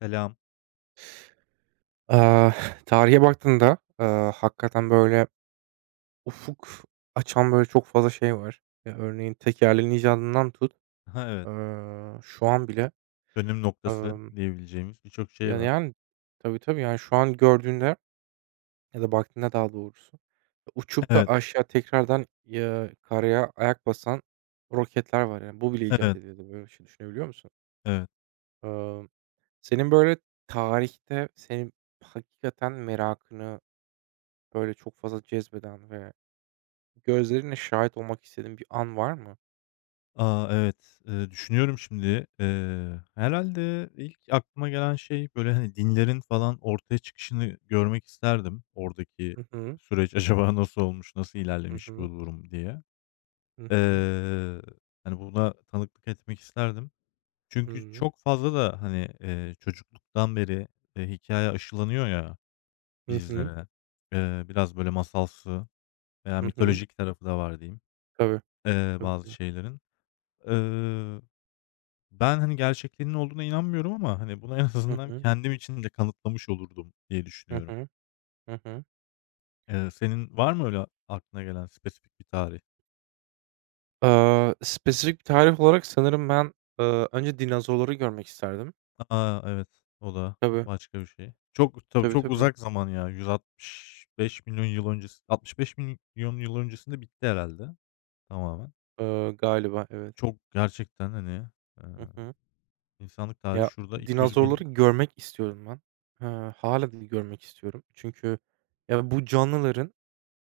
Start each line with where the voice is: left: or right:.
left: Selam.
right: Eee, Tarihe baktığında, hakikaten, böyle, ufuk açan, böyle, çok fazla şey var. Ya, örneğin tekerleğin icadından tut,
left: Ha, evet.
right: şu an bile,
left: Dönüm noktası
right: emm,
left: diyebileceğimiz birçok şey
right: ya,
left: var.
right: yani, tabii, tabii, yani, şu an gördüğünde ya da baktığında daha doğrusu uçup da
left: Evet,
right: aşağı tekrardan, ya, karaya ayak basan roketler var, yani. Bu bile icat
left: evet,
right: edildi. Böyle bir şey düşünebiliyor musun?
left: evet.
right: Emm, Senin, böyle, tarihte senin hakikaten merakını, böyle, çok fazla cezbeden ve gözlerinle şahit olmak istediğin bir an var mı?
left: A, evet. Düşünüyorum şimdi. Herhâlde ilk aklıma gelen şey, böyle, hani, dinlerin falan ortaya çıkışını görmek isterdim. Oradaki
right: Hı hı.
left: süreç acaba nasıl olmuş, nasıl
right: Hı
left: ilerlemiş bu
right: hı.
left: durum diye.
right: Hı hı.
left: Eee, Hani, buna tanıklık etmek isterdim. Çünkü
right: Hıı.
left: çok fazla da, hani, çocukluktan beri, hikâye aşılanıyor ya
right: Hı hı.
left: bizlere. Biraz böyle masalsı veya
right: Hı hı.
left: mitolojik tarafı da var diyeyim,
right: Tabii. Tabii,
left: bazı
right: tabii.
left: şeylerin. Eee, Ben, hani, gerçekliğinin olduğuna inanmıyorum ama, hani, bunu en
right: Hı
left: azından
right: hı.
left: kendim için de kanıtlamış olurdum diye
right: Hı
left: düşünüyorum.
right: hı. Hı hı.
left: Senin var mı öyle aklına gelen spesifik bir tarih?
right: Aaa, spesifik bir tarih olarak sanırım ben, önce dinozorları görmek isterdim.
left: A! Evet, o da
right: Tabii.
left: başka bir şey. Çok tabii,
right: Tabii,
left: çok
right: tabii.
left: uzak zaman ya. 165 milyon yıl öncesi 65 milyon yıl öncesinde bitti herhâlde tamamen.
right: Galiba evet.
left: Çok gerçekten, hani, eee,
right: Hı hı.
left: insanlık tarihi
right: Ya,
left: şurada iki yüz
right: dinozorları
left: bin
right: görmek istiyorum ben. Hâlâ da görmek istiyorum. Çünkü ya, bu canlıların,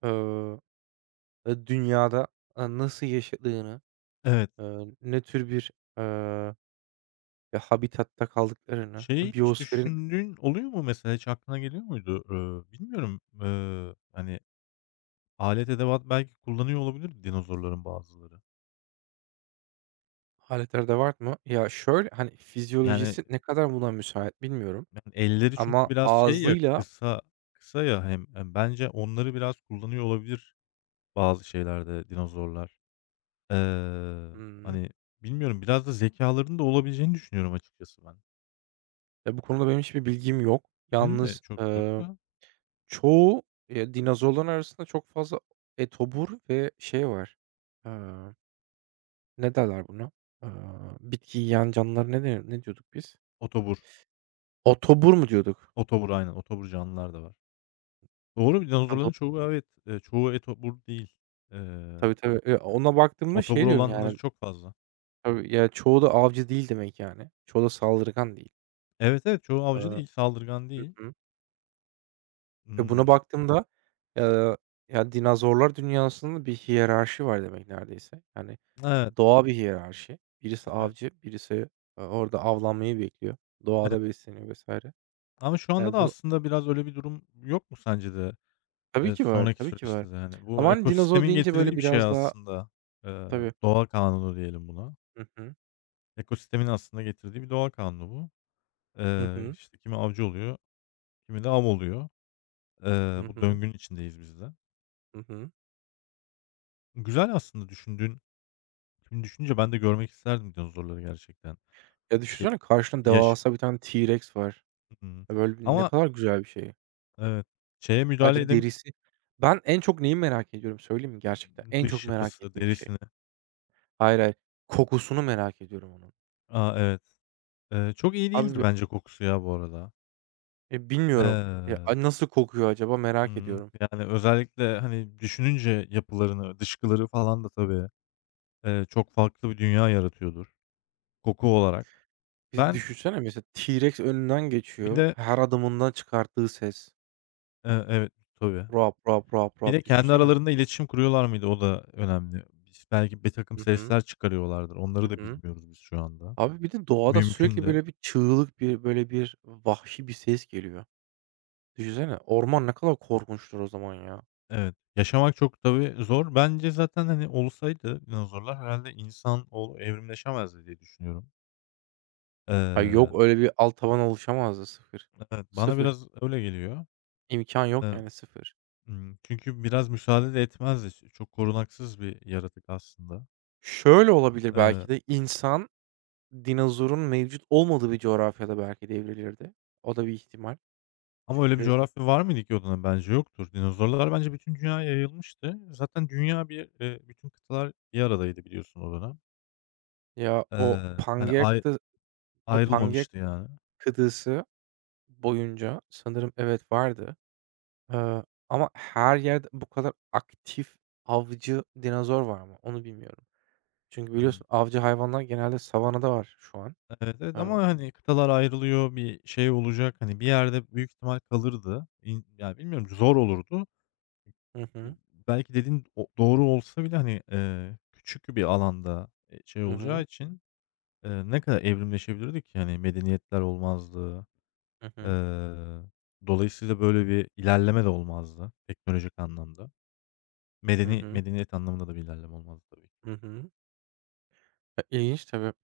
right: eee, dünyada, nasıl yaşadığını,
left: Evet.
right: ne tür bir, eee ya, habitatta kaldıklarını,
left: Şeyi hiç
right: biyosferin
left: düşündüğün oluyor mu mesela? Hiç aklına geliyor muydu? Bilmiyorum. Hani, alet edevat belki kullanıyor olabilir dinozorların bazıları.
right: haletlerde de var mı? Ya, şöyle, hani,
left: Yani,
right: fizyolojisi ne kadar buna müsait bilmiyorum
left: yani, elleri çünkü
right: ama
left: biraz şey ya,
right: ağzıyla.
left: kısa kısa ya hem bence onları biraz kullanıyor olabilir bazı şeylerde dinozorlar. Eee,
right: Hımm.
left: Hani, bilmiyorum biraz da zekalarının da olabileceğini düşünüyorum açıkçası ben.
right: Ya, bu konuda benim hiçbir bilgim yok.
left: Benim de
right: Yalnız,
left: çok yok da
right: çoğu, dinozorların arasında çok fazla etobur ve şey var, eee, ne derler buna? Eee, Bitki yiyen canlılar ne denir ne diyorduk biz?
left: otobur.
right: Otobur mu diyorduk?
left: Otobur aynen, otobur canlılar da var. Doğru,
right: Ha,
left: dinozorların çoğu evet, çoğu etobur değil. Eee,
right: tabii, tabii. Ona baktığımda
left: Otobur
right: şey diyorum
left: olanları
right: yani.
left: çok fazla.
right: Tabii, ya, çoğu da avcı değil demek yani. Çoğu da saldırgan değil.
left: Evet, evet, çoğu avcı
right: Iıı,
left: değil, saldırgan
right: hı
left: değil.
right: hı. Ve buna
left: Imm,
right: baktığımda, eee, ya, dinozorlar dünyasında bir hiyerarşi var demek neredeyse. Yani
left: evet,
right: doğa bir hiyerarşi. Birisi
left: evet,
right: avcı, birisi, orada avlanmayı bekliyor.
left: evet.
right: Doğada besleniyor vs.
left: Ama şu anda da
right: Ya, bunu.
left: aslında biraz öyle bir durum yok mu sence de?
right: Tabii ki var,
left: Sonraki
right: tabii ki var.
left: süreçte de hani
right: Ama,
left: bu
right: hani, dinozor
left: ekosistemin
right: deyince böyle
left: getirdiği bir şey
right: biraz daha.
left: aslında. Eee,
right: Tabii.
left: Doğa kanunu diyelim buna.
right: Hı hı.
left: Ekosistemin aslında getirdiği bir doğa kanunu bu.
right: Hı hı.
left: İşte kimi avcı oluyor, kimi de av oluyor.
right: Hı
left: Bu
right: hı.
left: döngünün içindeyiz biz de.
right: Hı hı.
left: Güzel aslında düşündüğün. Şimdi düşününce ben de görmek isterdim dinozorları gerçekten.
right: Ya,
left: Şey,
right: düşünsene karşında
left: yaş.
right: devasa bir tane T-Rex var.
left: Hımm.
right: Ya, böyle, ne
left: Ama,
right: kadar güzel bir şey.
left: evet, şeye müdahale
right: Acı
left: edem
right: derisi. Ben en çok neyi merak ediyorum söyleyeyim mi gerçekten? En çok
left: dış
right: merak
left: yapısı,
right: ettiğim şey.
left: derisine.
right: Hayır, hayır. Kokusunu merak ediyorum onun.
left: A, evet. Çok iyi
right: Abi,
left: değildir bence kokusu ya bu arada.
right: bilmiyorum. Ya,
left: Eee,
right: nasıl kokuyor acaba merak ediyorum.
left: Yani, özellikle, hani, düşününce yapılarını, dışkıları falan da tabii, çok farklı bir dünya yaratıyordur koku olarak.
right: Bir
left: Ben
right: düşünsene mesela T-Rex önünden
left: bir
right: geçiyor.
left: de,
right: Her adımından çıkarttığı ses.
left: evet, tabii.
right: Rap rap rap
left: Bir de
right: rap
left: kendi
right: düşünsene.
left: aralarında iletişim kuruyorlar mıydı? O da önemli. Biz belki birtakım
right: Hı hı.
left: sesler çıkarıyorlardır. Onları
right: Hı
left: da
right: hı.
left: bilmiyoruz biz şu anda.
right: Abi bir de doğada
left: Mümkün
right: sürekli
left: de.
right: böyle bir çığlık, bir böyle bir vahşi bir ses geliyor. Düşünsene orman ne kadar korkunçtur o zaman ya.
left: Evet. Yaşamak çok tabii zor. Bence zaten, hani, olsaydı dinozorlar herhalde insan evrimleşemezdi diye düşünüyorum.
right: Ha,
left: Eee,
right: yok öyle bir alt tabana oluşamazdı. Sıfır,
left: evet, bana
right: sıfır.
left: biraz öyle geliyor.
right: İmkân yok
left: Eee,
right: yani, sıfır.
left: Çünkü biraz müsaade de etmezdi. Çok korunaksız bir yaratık aslında.
right: Şöyle olabilir
left: Eee
right: belki de, insan dinozorun mevcut olmadığı bir coğrafyada belki de evrilirdi. O da bir ihtimal.
left: Ama öyle bir
right: Çünkü
left: coğrafya var mıydı ki o dönem? Bence yoktur. Dinozorlar bence bütün dünyaya yayılmıştı. Zaten dünya bir, bütün kıtalar bir aradaydı biliyorsun o dönem.
right: ya
left: Hani,
right: O Pangea
left: ayrılmamıştı yani.
right: kıtası boyunca sanırım evet vardı. Eee, Ama her yerde bu kadar aktif avcı dinozor var mı? Onu bilmiyorum. Çünkü
left: Hımm.
right: biliyorsun avcı hayvanlar genelde savanada var şu an.
left: Evet, evet
right: Eee
left: ama, hani, kıtalar ayrılıyor, bir şey olacak, hani, bir yerde büyük ihtimal kalırdı. Ya, bilmiyorum zor olurdu.
right: Hı
left: E,
right: hı.
left: belki dediğin o doğru olsa bile, hani, küçük bir alanda, şey
right: Hı
left: olacağı
right: hı.
left: için, ne kadar evrimleşebilirdik ki? Hani, medeniyetler olmazdı.
right: Hı
left: Eee,
right: hı.
left: Dolayısıyla böyle bir ilerleme de olmazdı teknolojik anlamda.
right: Hı
left: Medeni
right: hı.
left: medeniyet anlamında da bir ilerleme olmazdı tabii ki.
right: Hı hı. Ya, ilginç tabii.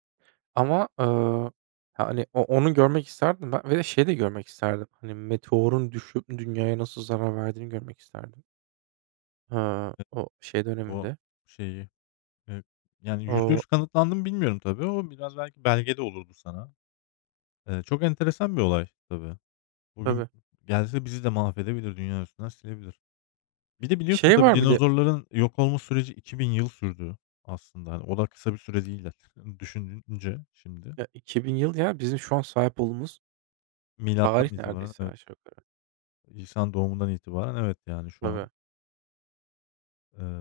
right: Ama, hani, onu görmek isterdim ben ve de şeyi de görmek isterdim, hani, meteorun düşüp dünyaya nasıl zarar verdiğini görmek isterdim. Aaa, o şey
left: O
right: döneminde.
left: şeyi, eee, yani
right: O
left: %100 kanıtlandı mı bilmiyorum tabii. O biraz belki belgede olurdu sana. Çok enteresan bir olay tabii. Bugün
right: Tabii.
left: gelse bizi de mahvedebilir, dünya üstünden silebilir. Bir de biliyorsun
right: Şey
left: tabii
right: var bir de,
left: dinozorların yok olma süreci 2.000 yıl sürdü aslında. Hani o da kısa bir süre değiller düşününce şimdi.
right: ya, 2000 yıl ya bizim şu an sahip olduğumuz
left: Milattan
right: tarih
left: itibaren
right: neredeyse
left: evet,
right: aşağı yukarı.
left: İsa'nın doğumundan itibaren evet, yani şu an.
right: Tabii,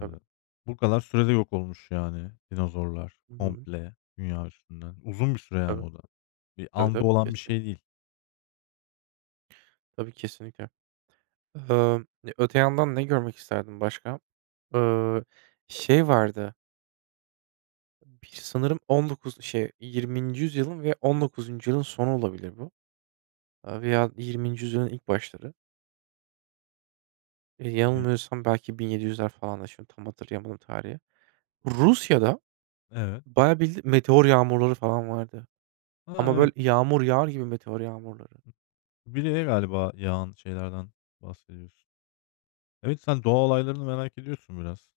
right: tabii.
left: Bu kadar sürede yok olmuş yani dinozorlar
right: Hı hı.
left: komple dünya üstünden. Uzun bir süre yani
right: Tabii,
left: o da. Bir
right: tabii,
left: anda
right: tabii,
left: olan bir şey değil.
right: tabii, kesinlikle. Imm, Öte yandan ne görmek isterdim başka? Iıı, Şey vardı, bir sanırım 19 şey, 20. yüzyılın ve 19. yılın sonu olabilir bu, veya 20. yüzyılın ilk başları.
left: Ne?
right: Yanılmıyorsam belki 1700'ler falan da. Şimdi tam hatırlayamadım tarihi. Rusya'da
left: Evet.
right: bayağı bildi meteor yağmurları falan vardı
left: Ha,
right: ama böyle
left: evet.
right: yağmur yağar gibi meteor yağmurları.
left: Bileğe galiba yağan şeylerden bahsediyorsun. Evet, sen doğa olaylarını merak ediyorsun biraz.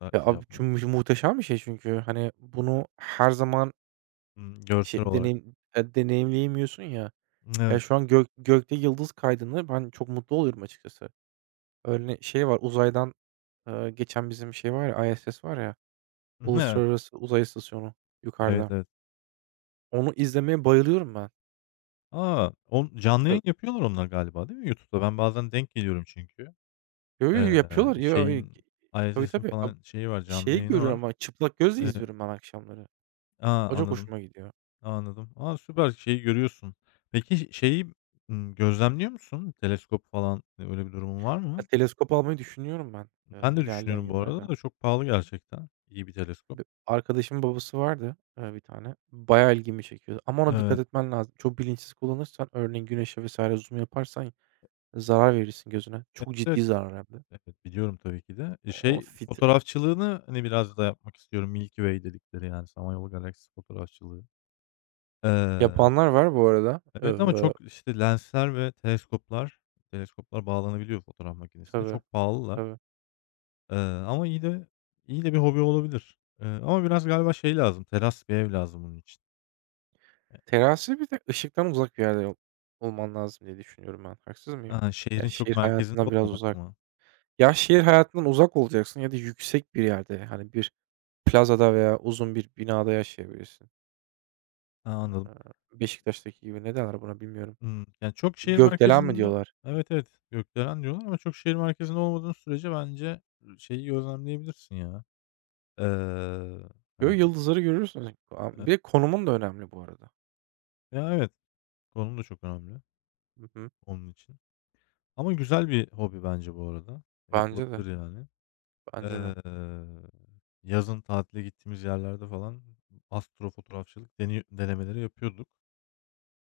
left: Daha
right: Ya,
left: şey
right: abi,
left: yapmaya.
right: çünkü muhteşem bir şey çünkü. Hani, bunu her zaman
left: Görsel olarak.
right: deneyimleyemiyorsun ya. Ya,
left: Evet.
right: şu an gökte yıldız kaydını ben çok mutlu oluyorum açıkçası. Öyle şey var, uzaydan. Geçen bizim şey var ya, ISS var ya,
left: Evet.
right: Uluslararası Uzay İstasyonu
left: Evet,
right: yukarıda.
left: evet.
right: Onu izlemeye bayılıyorum ben.
left: A! On canlı yayın
right: Tabii.
left: yapıyorlar onlar galiba değil mi YouTube'da? Ben bazen denk geliyorum çünkü.
right: Yo, yo, yo, yapıyorlar. Yo, yo,
left: Şeyin,
right: tabii,
left: ISS'in
right: tabii.
left: falan şeyi var, canlı
right: Şeyi
left: yayını
right: görüyorum
left: var.
right: ama çıplak gözle izliyorum ben akşamları.
left: A,
right: O çok
left: anladım,
right: hoşuma gidiyor.
left: anladım. A, süper, şeyi görüyorsun. Peki şeyi, gözlemliyor musun? Teleskop falan, öyle bir durumun var
right: Ya,
left: mı?
right: teleskop almayı düşünüyorum ben,
left: Ben de
right: ilerleyen
left: düşünüyorum bu arada
right: yıllarda.
left: da çok pahalı gerçekten iyi bir teleskop.
right: Bi arkadaşımın babası vardı, bir tane. Bayağı ilgimi çekiyordu ama ona dikkat
left: Evet,
right: etmen lazım. Çok bilinçsiz kullanırsan örneğin güneşe vesaire zoom yaparsan zarar verirsin gözüne.
left: evet,
right: Çok
left: evet.
right: ciddi zarar hem de.
left: Evet, biliyorum tabii ki de. E,
right: O
left: şey,
right: fit
left: fotoğrafçılığını, hani, biraz da yapmak istiyorum. Milky Way dedikleri, yani, Samanyolu Galaksisi fotoğrafçılığı. Eee,
right: Yapanlar var bu arada.
left: evet ama çok, işte, lensler ve teleskoplar bağlanabiliyor fotoğraf makinesine.
right: Tabii,
left: Çok pahalılar.
right: tabii.
left: Eee, Ama iyi de bir hobi olabilir. Ama biraz galiba şey lazım, teras bir ev lazım bunun için.
right: Terazide bir de ışıktan uzak bir yerde olman lazım diye düşünüyorum ben. Haksız mıyım?
left: Ha,
right: Ya,
left: şehrin çok
right: şehir
left: merkezinde
right: hayatından biraz
left: olmamak
right: uzak.
left: mı?
right: Ya, şehir hayatından uzak olacaksın ya da yüksek bir yerde, hani, bir plazada veya uzun bir binada yaşayabilirsin.
left: Ha, anladım.
right: Eee, Beşiktaş'taki gibi ne derler buna bilmiyorum.
left: Hımm. Yani çok şehir
right: Gökdelen mi
left: merkezinde.
right: diyorlar?
left: Evet, evet, gökdelen diyorlar ama çok şehir merkezinde olmadığın sürece bence şeyi gözlemleyebilirsin ya. Eee,
right: Yo,
left: Hani, bir
right: yıldızları görürsün. A
left: eee,
right: bir de konumun da önemli bu arada.
left: ya, evet, konum da çok önemli
right: Hı hı.
left: onun için. Ama güzel bir hobi bence bu arada.
right: Bence
left: Yapılabilir
right: de,
left: yani.
right: bence
left: Eee,
right: de.
left: Yazın tatile gittiğimiz yerlerde falan astrofotoğrafçılık denemeleri yapıyorduk,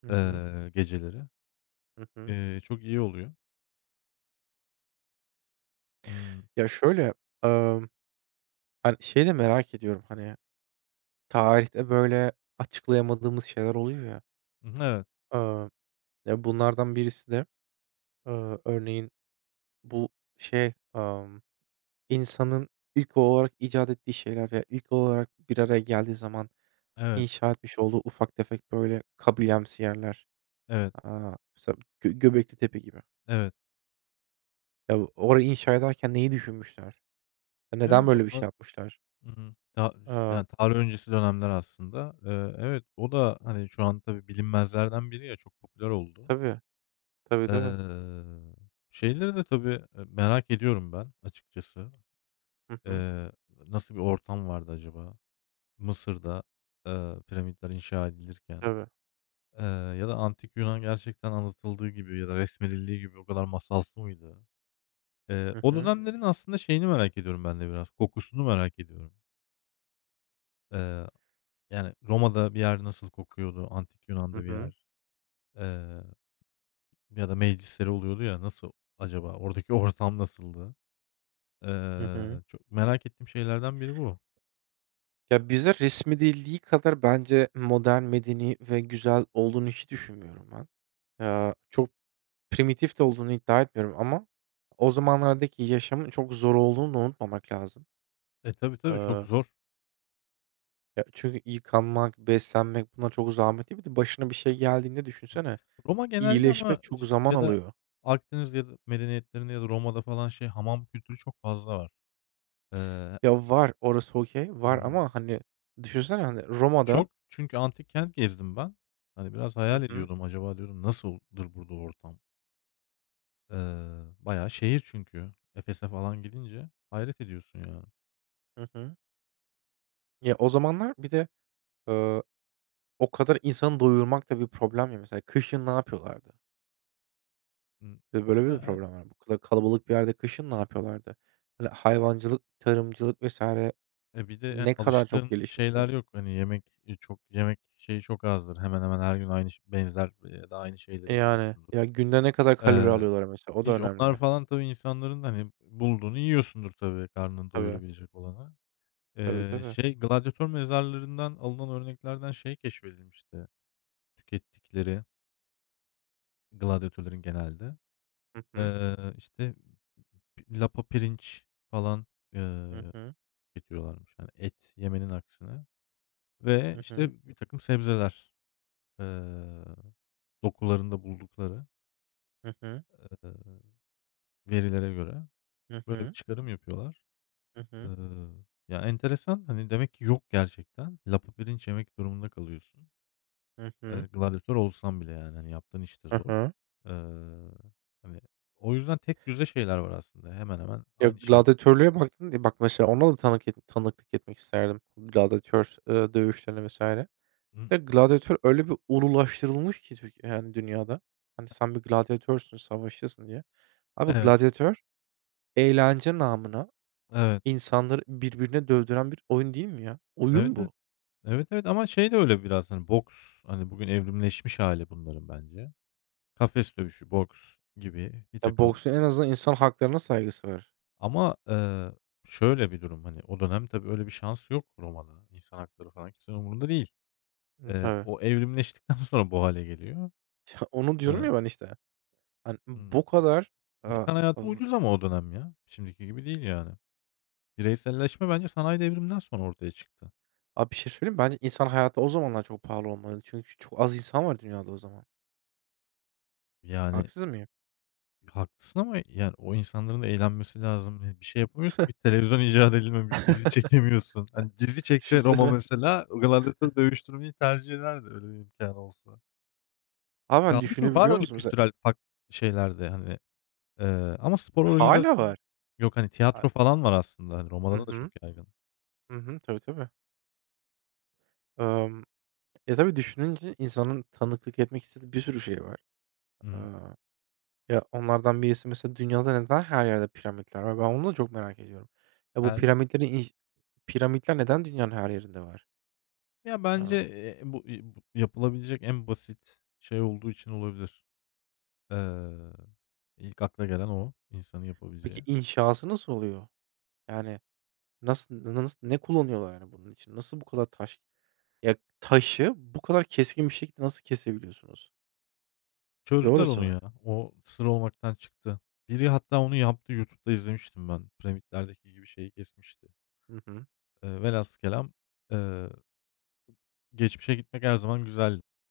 right: Hı hı.
left: geceleri.
right: Hı hı.
left: Çok iyi oluyor. Imm,
right: Ya, şöyle, hani, şeyi de merak ediyorum, hani, tarihte böyle açıklayamadığımız şeyler oluyor ya.
left: evet,
right: Aaa, ya, bunlardan birisi de, örneğin bu şey, insanın ilk olarak icat ettiği şeyler ve ilk olarak bir araya geldiği zaman
left: evet,
right: inşa etmiş olduğu ufak tefek böyle kabilemsi yerler.
left: evet,
right: Aaa, mesela Göbeklitepe gibi.
left: evet,
right: Ya, orayı inşa ederken neyi düşünmüşler? Ya,
left: evet,
right: neden böyle bir şey
left: onlar.
right: yapmışlar?
left: Hı hı. Ta işte,
right: Aaa,
left: yani tarih öncesi dönemler aslında. Evet, o da, hani, şu an tabii bilinmezlerden biri ya, çok popüler oldu.
right: tabii, tabii, tabii.
left: Eee, Şeyleri de tabii, merak ediyorum ben açıkçası.
right: Hı hı.
left: Eee, Nasıl bir ortam vardı acaba? Mısır'da, piramitler inşa edilirken,
right: Tabii.
left: eee, ya da antik Yunan gerçekten anlatıldığı gibi ya da resmedildiği gibi o kadar masalsı mıydı?
right: Hı
left: O
right: hı.
left: dönemlerin aslında şeyini merak ediyorum ben de biraz, kokusunu merak ediyorum. Eee, Yani Roma'da bir yer nasıl kokuyordu, antik
right: Hı
left: Yunan'da bir
right: hı.
left: yer, eee, ya da meclisleri oluyordu ya, nasıl acaba? Oradaki ortam nasıldı?
right: Hı hı.
left: Çok merak ettiğim şeylerden biri bu.
right: Ya, bize resmedildiği kadar bence modern, medeni ve güzel olduğunu hiç düşünmüyorum ben. Çok primitif de olduğunu iddia etmiyorum ama o zamanlardaki yaşamın çok zor olduğunu da unutmamak lazım.
left: E, tabii, tabii, çok
right: Eee,
left: zor.
right: Ya, çünkü yıkanmak, beslenmek bunlar çok zahmetli. Bir de başına bir şey geldiğinde düşünsene,
left: Roma genelde ama
right: iyileşmek çok zaman
left: ya da
right: alıyor.
left: Akdeniz ya da medeniyetlerinde ya da Roma'da falan şey hamam kültürü çok fazla var. Eee,
right: Ya, var, orası okay, var
left: ımm,
right: ama, hani, düşünsene, hani, Roma'da.
left: Çok çünkü antik kent gezdim ben. Hani, biraz
right: Hı
left: hayal
right: hı.
left: ediyordum, acaba diyordum nasıldır burada ortam? Eee, Bayağı şehir çünkü. Efes'e falan gidince hayret ediyorsun yani.
right: Hı hı. Ya, o zamanlar bir de, o kadar insanı doyurmak da bir problem ya mesela. Kışın ne yapıyorlardı?
left: Imm,
right: Ve böyle bir de
left: Ya,
right: problem var. Bu kadar kalabalık bir yerde kışın ne yapıyorlardı? Hani hayvancılık, tarımcılık vs.
left: bir de,
right: ne kadar çok
left: alıştığın
right: gelişmişti.
left: şeyler yok. Hani, yemek, çok yemek şeyi çok azdır. Hemen hemen her gün aynı benzer ya da aynı şeyleri
right: Yani.
left: yiyorsundur.
right: Ya, günde ne kadar kalori alıyorlar mesela, o da
left: Hiç onlar
right: önemli.
left: falan tabii insanların, hani, bulduğunu yiyorsundur tabii karnını
right: Tabii.
left: doyurabilecek olanı.
right: Tabii, tabii.
left: Şey, gladyatör mezarlarından alınan örneklerden şey keşfedilmişti, tükettikleri gladyatörlerin genelde.
right: Hı hı.
left: İşte, lapa pirinç falan,
right: Hı
left: eee,
right: hı.
left: tüketiyorlarmış, yani et yemenin aksine ve,
right: Hı hı.
left: işte, bir takım sebzeler, eee, dokularında buldukları,
right: Hı hı.
left: eee, verilere göre
right: Hı
left: böyle bir
right: hı.
left: çıkarım yapıyorlar.
right: Hı hı.
left: Iıı, Ya, enteresan, hani, demek ki yok gerçekten. Lapa pirinç yemek durumunda kalıyorsun.
right: Hı hı.
left: Gladyatör olsan bile, yani, hani, yaptığın iş de
right: Hı
left: zor.
right: hı.
left: Iıı, Hani, o yüzden tekdüze şeyler var aslında. Hemen hemen
right: Ya,
left: aynı şeyler.
right: gladyatörlüğe baktın diye bak mesela ona da tanıklık etmek isterdim. Gladyatör, dövüşlerine vs.
left: Hı
right: De gladyatör öyle bir ululaştırılmış ki Türkiye yani dünyada. Hani sen bir gladyatörsün, savaşçısın diye. Abi
left: Evet,
right: gladyatör eğlence namına
left: evet,
right: insanları birbirine dövdüren bir oyun değil mi ya?
left: evet,
right: Oyun
left: evet,
right: bu.
left: evet, evet ama şey de öyle biraz, hani, boks, hani, bugün evrimleşmiş hâli bunların bence. Kafes dövüşü, boks gibi bir
right: Ya
left: takım
right: boksun en azından insan haklarına saygısı var.
left: ama, şöyle bir durum, hani, o dönem tabii öyle bir şans yok Roma'da. İnsan hakları falan kimsenin umurunda değil.
right: Hı, tabii.
left: O evrimleştikten sonra bu hale geliyor.
right: Onu
left: Eee,
right: diyorum ya ben işte. Hani bu
left: ımm, eee,
right: kadar a
left: insan hayatı
right: av
left: ucuz ama o dönem ya. Şimdiki gibi değil yani. Bireyselleşme bence sanayi devriminden sonra ortaya çıktı.
right: abi bir şey söyleyeyim mi? Bence insan hayatı o zamanlar çok pahalı olmalı. Çünkü çok az insan var dünyada o zaman.
left: Yani
right: Haksız mıyım?
left: haklısın ama yani o insanların da eğlenmesi lazım. Bir şey yapamıyorsun ki televizyon icat edilme bir dizi çekemiyorsun. Hani dizi çekse Roma
right: Düşünsene.
left: mesela gladyatör dövüştürmeyi tercih ederdi öyle bir imkânı olsa.
right: Abi ben
left: Kaldı ki var
right: düşünebiliyor
left: öyle
right: musun? Mesela
left: kültürel farklı şeyler de hani, ama spor
right: hala
left: organizasyonu
right: var.
left: yok. Hani
right: A
left: tiyatro falan var aslında. Hani
right: Hı
left: Roma'da da
right: hı.
left: çok yaygın.
right: Hı hı. Tabii, tabii. Emm, Ya, tabii düşününce insanın tanıklık etmek istediği bir sürü şey var.
left: Hımm.
right: Aaa, ya, onlardan birisi mesela dünyada neden her yerde piramitler var? Ben onu da çok merak ediyorum. Ya, bu
left: Yani,
right: piramitlerin inş piramitler neden dünyanın her yerinde var?
left: ya, bence,
right: Aaa,
left: bu yapılabilecek en basit şey olduğu için olabilir. Eee, ilk akla gelen o, insanın
right: peki
left: yapabileceği.
right: inşası nasıl oluyor? Yani nasıl ne kullanıyorlar, yani, bunun için? Nasıl bu kadar ya, taşı bu kadar keskin bir şekilde nasıl kesebiliyorsunuz?
left: Çözdüler
right: Doğrusu
left: onu
right: var.
left: ya. O sır olmaktan çıktı. Biri hatta onu yaptı. YouTube'da izlemiştim ben. Piramitlerdeki gibi şeyi kesmişti.
right: Hı hı.
left: Velhasıl kelam, eee, geçmişe gitmek her zaman güzel.